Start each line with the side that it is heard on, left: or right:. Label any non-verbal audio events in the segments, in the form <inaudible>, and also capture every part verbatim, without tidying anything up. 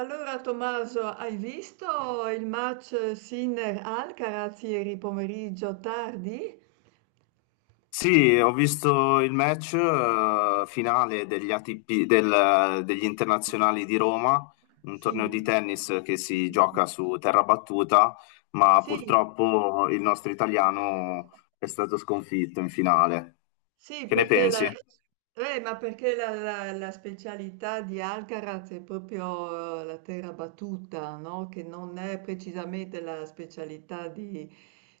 right: Allora, Tommaso, hai visto il match Sinner-Alcaraz ieri pomeriggio tardi?
left: Sì, ho visto il match eh, finale degli A T P, del- degli internazionali di Roma, un torneo
right: Sì,
left: di tennis che si gioca su terra battuta, ma
right: sì,
left: purtroppo il nostro italiano è stato sconfitto in finale.
right: sì,
left: Che ne
right: perché la,
left: pensi?
right: eh, ma perché la, la- la specialità di Alcaraz è proprio eh, la terra battuta, no? Che non è precisamente la specialità di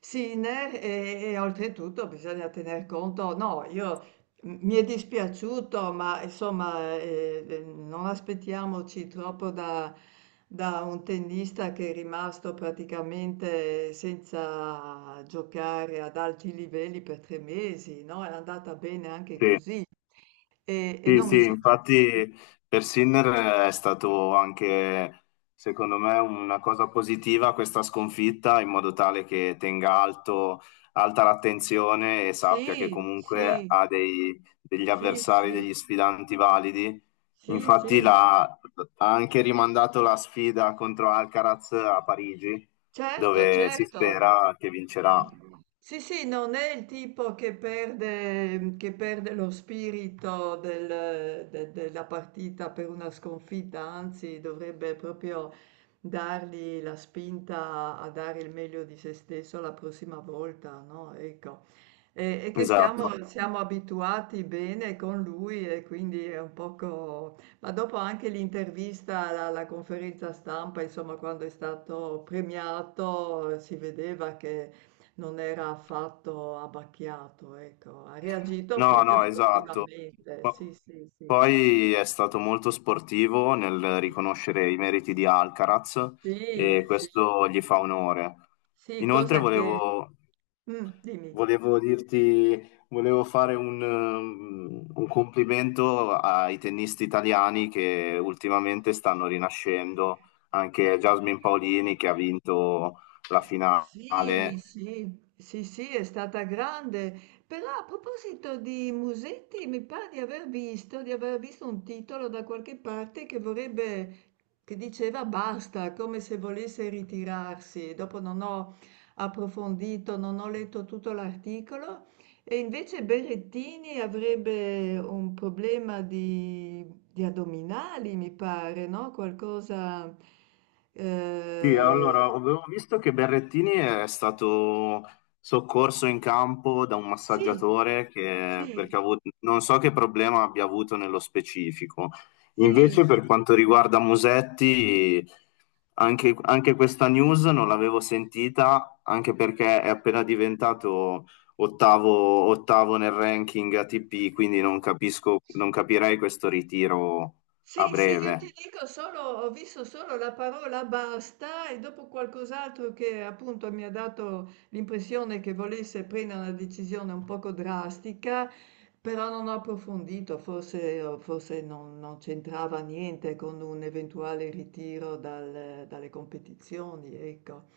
right: Sinner e, e oltretutto bisogna tener conto, no, io M- Mi è dispiaciuto, ma insomma, eh, eh, non aspettiamoci troppo da, da un tennista che è rimasto praticamente senza giocare ad alti livelli per tre mesi, no? È andata bene anche
left: Sì.
right: così. E, e
left: Sì,
right: non mi
left: sì,
right: sa.
left: infatti per Sinner è stato anche, secondo me, una cosa positiva questa sconfitta, in modo tale che tenga alto, alta l'attenzione e sappia che
right: Sì,
left: comunque
right: sì,
left: ha dei- degli
right: sì, sì,
left: avversari,
right: sì,
left: degli sfidanti validi.
right: sì, sì,
left: Infatti
right: sì,
left: l'ha- ha anche rimandato la sfida contro Alcaraz a Parigi,
right: certo,
left: dove si
right: certo.
left: spera che vincerà.
right: Sì, sì, non è il tipo che perde, che perde lo spirito del- de- della partita per una sconfitta, anzi dovrebbe proprio dargli la spinta a dare il meglio di se stesso la prossima volta, no? Ecco. E, e che siamo,
left: Esatto.
right: esatto, siamo abituati bene con lui e quindi è un poco. Ma dopo anche l'intervista alla, alla conferenza stampa, insomma, quando è stato premiato, si vedeva che non era affatto abbacchiato, ecco, ha reagito
left: No,
right: proprio
left: no, esatto.
right: sportivamente, sì,
left: Po-
right: sì, sì.
left: Poi è stato molto sportivo nel riconoscere i meriti di Alcaraz
right: Sì,
left: e
right: sì,
left: questo gli fa onore.
right: sì,
left: Inoltre
right: cosa che.
left: volevo,
right: Mm, dimmi.
left: volevo dirti, volevo fare un, um, un complimento ai tennisti italiani che ultimamente stanno rinascendo, anche Jasmine Paolini che ha vinto la
right: Sì,
left: finale.
right: sì, sì, sì, è stata grande. Però a proposito di Musetti, mi pare di aver visto, di aver visto un titolo da qualche parte che vorrebbe, che diceva basta, come se volesse ritirarsi. Dopo non ho approfondito, non ho letto tutto l'articolo. E invece Berrettini avrebbe un problema di, di addominali, mi pare, no? Qualcosa.
left: Sì,
right: eh,
left: allora, avevo visto che Berrettini è stato soccorso in campo da un
right: sì.
left: massaggiatore che,
right: Sì,
left: perché ha avuto, non so che problema abbia avuto nello specifico.
right: sì,
left: Invece, per quanto riguarda Musetti, anche, anche questa news non l'avevo sentita, anche perché è appena diventato ottavo, ottavo nel ranking A T P, quindi non capisco, non capirei questo ritiro a
right: sì, sì, io
left: breve.
right: ti dico solo, ho visto solo la parola basta e dopo qualcos'altro che appunto mi ha dato l'impressione che volesse prendere una decisione un poco drastica, però non ho approfondito, forse, forse non, non c'entrava niente con un eventuale ritiro dal- dalle competizioni, ecco.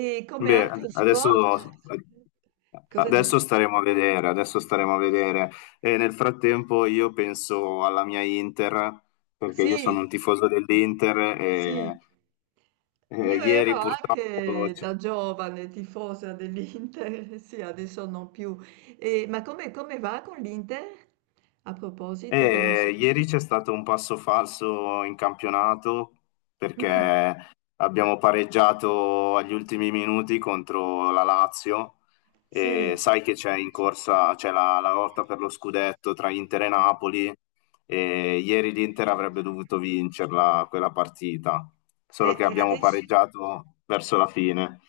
right: E come
left: Beh, ad-
right: altri
left: adesso,
right: sport? Cosa
left: adesso
right: dici?
left: staremo a vedere, adesso staremo a vedere. E nel frattempo io penso alla mia Inter, perché io
right: Sì,
left: sono un tifoso dell'Inter
right: sì.
left: e, e
right: Io
left: ieri
right: ero
left: purtroppo...
right: anche da giovane tifosa dell'Inter, <laughs> sì, adesso non più. E- ma come, come va con l'Inter? A proposito che non si.
left: E ieri c'è stato un passo falso in campionato
right: Mm,
left: perché abbiamo pareggiato agli ultimi minuti contro la Lazio e
right: sì,
left: sai che c'è in corsa, c'è la, la lotta per lo scudetto tra Inter e Napoli e ieri l'Inter avrebbe dovuto vincerla quella partita,
right: e,
left: solo che
right: e
left: abbiamo
right: adesso
left: pareggiato verso la fine.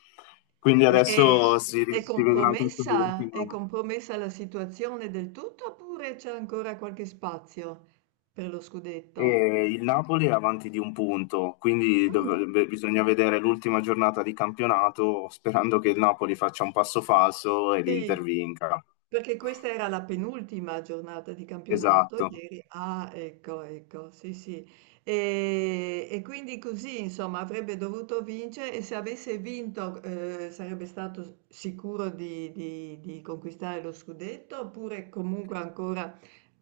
left: Quindi
right: e- e-
left: adesso si,
right: è,
left: si vedrà tutto
right: compromessa? È
left: l'ultimo.
right: compromessa la situazione del tutto oppure c'è ancora qualche spazio per lo scudetto?
left: E il Napoli è avanti di un punto, quindi
right: Mm.
left: dovrebbe- bisogna vedere l'ultima giornata di campionato sperando che il Napoli faccia un passo falso e
right: Sì,
left: l'Inter vinca.
right: perché questa era la penultima giornata di campionato
left: Esatto.
right: ieri. Ah, ecco, ecco, sì, sì. E, e quindi così, insomma, avrebbe dovuto vincere e se avesse vinto eh, sarebbe stato sicuro di, di- di conquistare lo scudetto oppure comunque ancora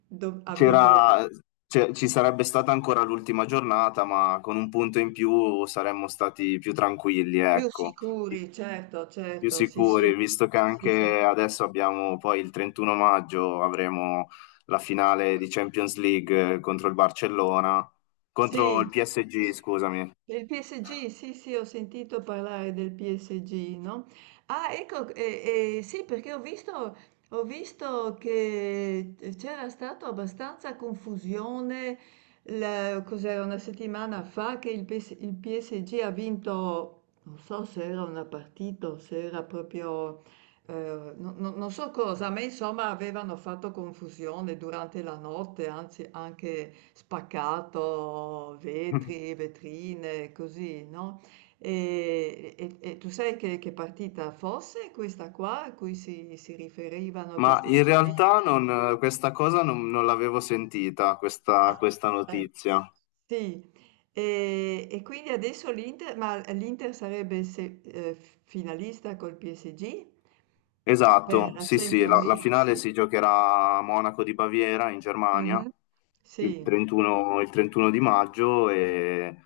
right: dov- avrebbe.
left: C'era- c'è- Ci sarebbe stata ancora l'ultima giornata, ma con un punto in più saremmo stati più tranquilli,
right: Più
left: ecco.
right: sicuri, certo,
left: Più
right: certo, sì, sì,
left: sicuri, visto che
right: sì, sì.
left: anche adesso abbiamo poi il trentuno maggio avremo la finale di Champions League eh, contro il Barcellona, contro
right: Sì,
left: il P S G, scusami.
right: del P S G, sì, sì, ho sentito parlare del P S G, no? Ah, ecco, eh, eh, sì, perché ho visto, ho visto che c'era stata abbastanza confusione, la- cos'era una settimana fa, che il P S il P S G ha vinto, non so se era una partita o se era proprio. Ehm, no, no, non so cosa, a me insomma avevano fatto confusione durante la notte, anzi anche spaccato vetri,
left: <laughs>
right: vetrine, così, no, e e e tu sai che che partita fosse questa qua a cui si si riferivano
left: Ma
right: questi
left: in
right: inciden.
left: realtà non, questa cosa non, non l'avevo sentita, questa,
right: Ah,
left: questa
right: eh,
left: notizia.
right: sì, ehm, e quindi adesso l'Inter ma l'Inter sarebbe se ehm, f finalista col P S G per
left: Esatto,
right: la
left: sì, sì,
right: Champions
left: la, la
right: League,
left: finale
right: sì.
left: si giocherà a Monaco di Baviera in Germania
right: Mh-mh, sì,
left: il trentuno, il trentuno di maggio e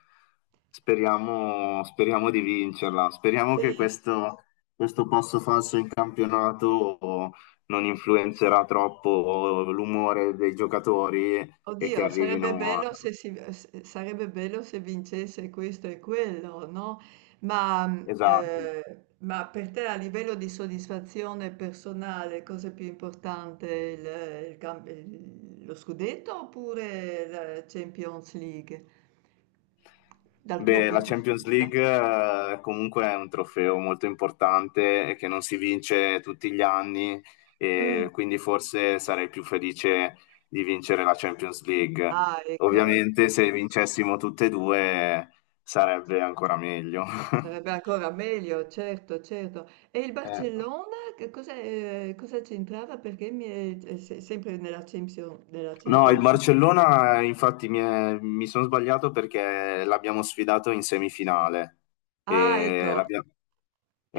left: speriamo, speriamo di vincerla. Speriamo che
right: sì.
left: questo, questo passo falso in campionato non influenzerà troppo l'umore dei giocatori e che
right: Oddio, sarebbe
left: arrivino a...
right: bello se, si- se- sarebbe bello se vincesse questo e quello, no? Ma, mh,
left: Esatto.
right: eh, ma per te a livello di soddisfazione personale, cosa è più importante, il- il camp- il- lo scudetto oppure la Champions League, dal tuo
left: Beh, la
right: punto di
left: Champions
right: vista?
left: League eh, comunque è un trofeo molto importante e che non si vince tutti gli anni
right: Mm.
left: e quindi forse sarei più felice di vincere la Champions League.
right: Ah, ecco, ecco.
left: Ovviamente se vincessimo tutte e due sarebbe ancora meglio.
right: Sarebbe
left: <laughs>
right: ancora meglio, certo, certo. E il
left: Eh.
right: Barcellona, che cosa, eh, cosa c'entrava? Perché mi è, è se- sempre nella Champions, nella
left: No, il
right: Champions League.
left: Barcellona, eh, infatti, mi, è- mi sono sbagliato perché l'abbiamo sfidato in semifinale.
right: Ah,
left: E
right: ecco,
left: l'abbia-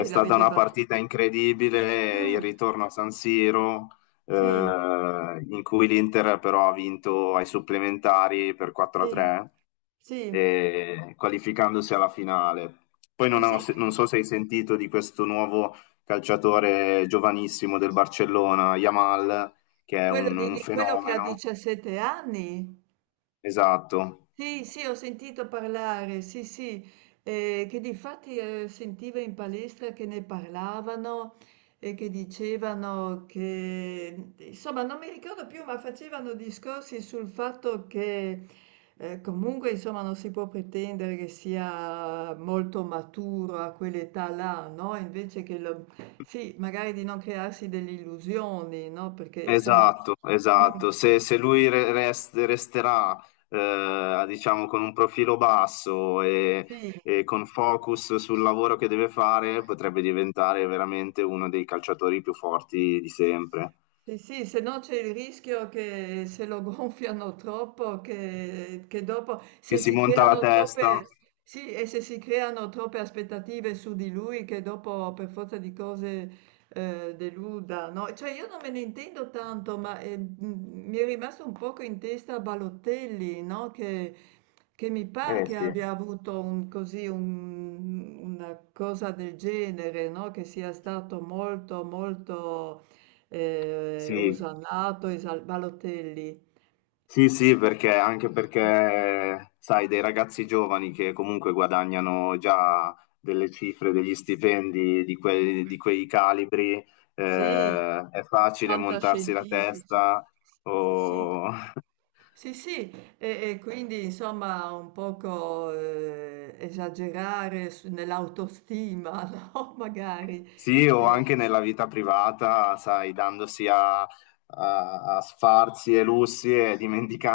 right: e
left: stata
right: l'avete
left: una partita
right: battuto.
left: incredibile, il
right: Mm,
left: ritorno a San Siro, eh,
right: sì,
left: in cui l'Inter però ha vinto ai supplementari per
right: sì,
left: quattro a tre,
right: sì,
left: eh, qualificandosi alla finale. Poi
right: sì,
left: non, ho-
right: sì,
left: non so se hai sentito di questo nuovo calciatore giovanissimo del Barcellona, Yamal, che è
right: quello,
left: un
right: di-
left: un
right: di- quello che ha
left: fenomeno.
right: diciassette anni.
left: Esatto,
right: Sì, sì, ho sentito parlare, sì, sì, eh, che difatti eh, sentivo in palestra che ne parlavano e che dicevano che, insomma, non mi ricordo più, ma facevano discorsi sul fatto che eh, comunque, insomma, non si può pretendere che sia molto maturo a quell'età là, no? Invece che, lo- sì, magari di non crearsi delle illusioni, no? Perché, insomma,
left: esatto,
right: mm,
left: esatto. Se, se lui re- rest- resterà, eh, diciamo, con un profilo basso e,
right: sì.
left: e con focus sul lavoro che deve fare, potrebbe diventare veramente uno dei calciatori più forti di sempre.
right: Sì, sì, se no c'è il rischio che se lo <laughs> gonfiano troppo, che, che dopo,
left: Che
right: se
left: si
right: si
left: monta la
right: creano troppe,
left: testa.
right: sì, e se si creano troppe aspettative su di lui, che dopo per forza di cose eh, deluda, no? Cioè io non me ne intendo tanto, ma eh, m- mi è rimasto un poco in testa Balotelli, no? Che, che mi pare
left: Eh
right: che
left: sì,
right: abbia avuto un- così un- una cosa del genere, no? Che sia stato molto, molto, ehm,
left: sì.
right: osannato, Esal Balotelli.
left: Sì, sì, perché anche perché, sai, dei ragazzi giovani che comunque guadagnano già delle cifre, degli stipendi di quei, di quei calibri,
right: Sì,
left: eh, è facile montarsi la
right: fantascientifici.
left: testa
right: Sì, sì.
left: o... <laughs>
right: Sì, sì, e, e quindi insomma un poco eh, esagerare su- nell'autostima, <laughs> no? Magari.
left: Sì, o
right: E,
left: anche nella vita privata, sai, dandosi a, a- a sfarzi e lussi e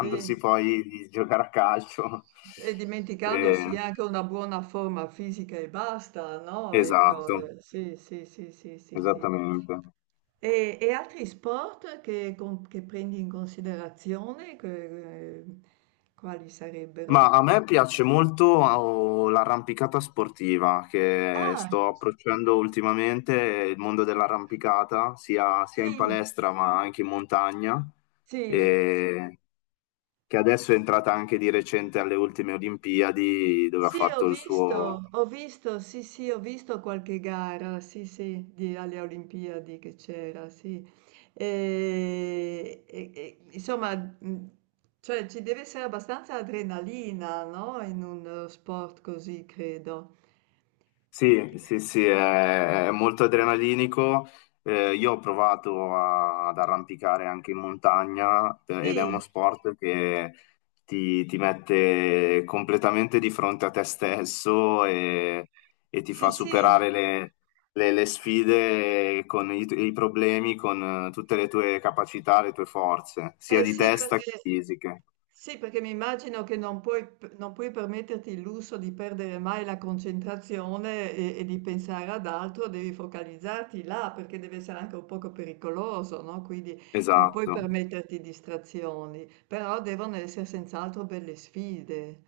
right: e-
left: poi di giocare a calcio.
right: e dimenticandosi
left: Eh,
right: anche una buona forma fisica e basta, no? Ecco,
left: esatto,
right: eh, sì, sì, sì, sì, sì, sì.
left: esattamente.
right: E, e altri sport che, con- che prendi in considerazione, che- eh, quali
left: Ma
right: sarebbero?
left: a me piace molto oh, l'arrampicata sportiva che
right: Ah,
left: sto approcciando ultimamente, il mondo dell'arrampicata, sia, sia in
right: sì,
left: palestra ma anche in montagna,
right: sì,
left: e che adesso è entrata anche di recente alle ultime Olimpiadi dove ha
right: sì, ho
left: fatto il suo.
right: visto, ho visto, sì, sì, ho visto qualche gara, sì, sì, di- alle Olimpiadi che c'era, sì. E, e- e, insomma, mh, cioè, ci deve essere abbastanza adrenalina, no? In un eh, sport così, credo.
left: Sì, sì, sì, è, è molto adrenalinico. Eh, io ho provato a- ad arrampicare anche in montagna eh, ed è uno
right: Sì,
left: sport che ti, ti mette completamente di fronte a te stesso e, e ti
right: sì,
left: fa
right: sì,
left: superare le, le- le sfide con i, tu- i problemi, con eh, tutte le tue capacità, le tue forze, sia
right: Eh
left: di
right: sì,
left: testa che
right: perché
left: fisiche.
right: sì, perché mi immagino che non puoi, p- non puoi permetterti il lusso di perdere mai la concentrazione e, e di pensare ad altro, devi focalizzarti là perché deve essere anche un poco pericoloso, no? Quindi non puoi
left: Esatto.
right: permetterti distrazioni, però devono essere senz'altro belle sfide.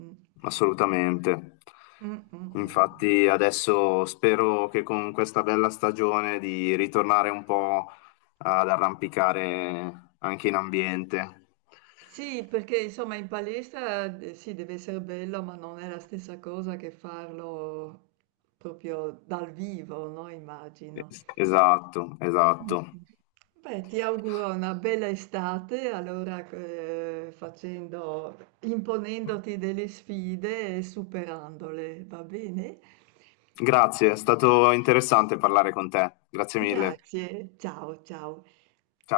right: Mm,
left: Assolutamente.
right: mm, mm, mm.
left: Infatti adesso spero che con questa bella stagione di ritornare un po' ad arrampicare anche in ambiente.
right: Sì, perché insomma in palestra eh, sì, deve essere bello, ma non è la stessa cosa che farlo proprio dal vivo, no? Immagino.
left: Es-
right: <laughs>
left: Esatto,
right: Mm.
left: esatto.
right: Beh, ti auguro una bella estate, allora eh, facendo, imponendoti delle sfide e superandole, va bene?
left: Grazie, è stato interessante parlare con te. Grazie mille.
right: Grazie, ciao ciao.
left: Ciao.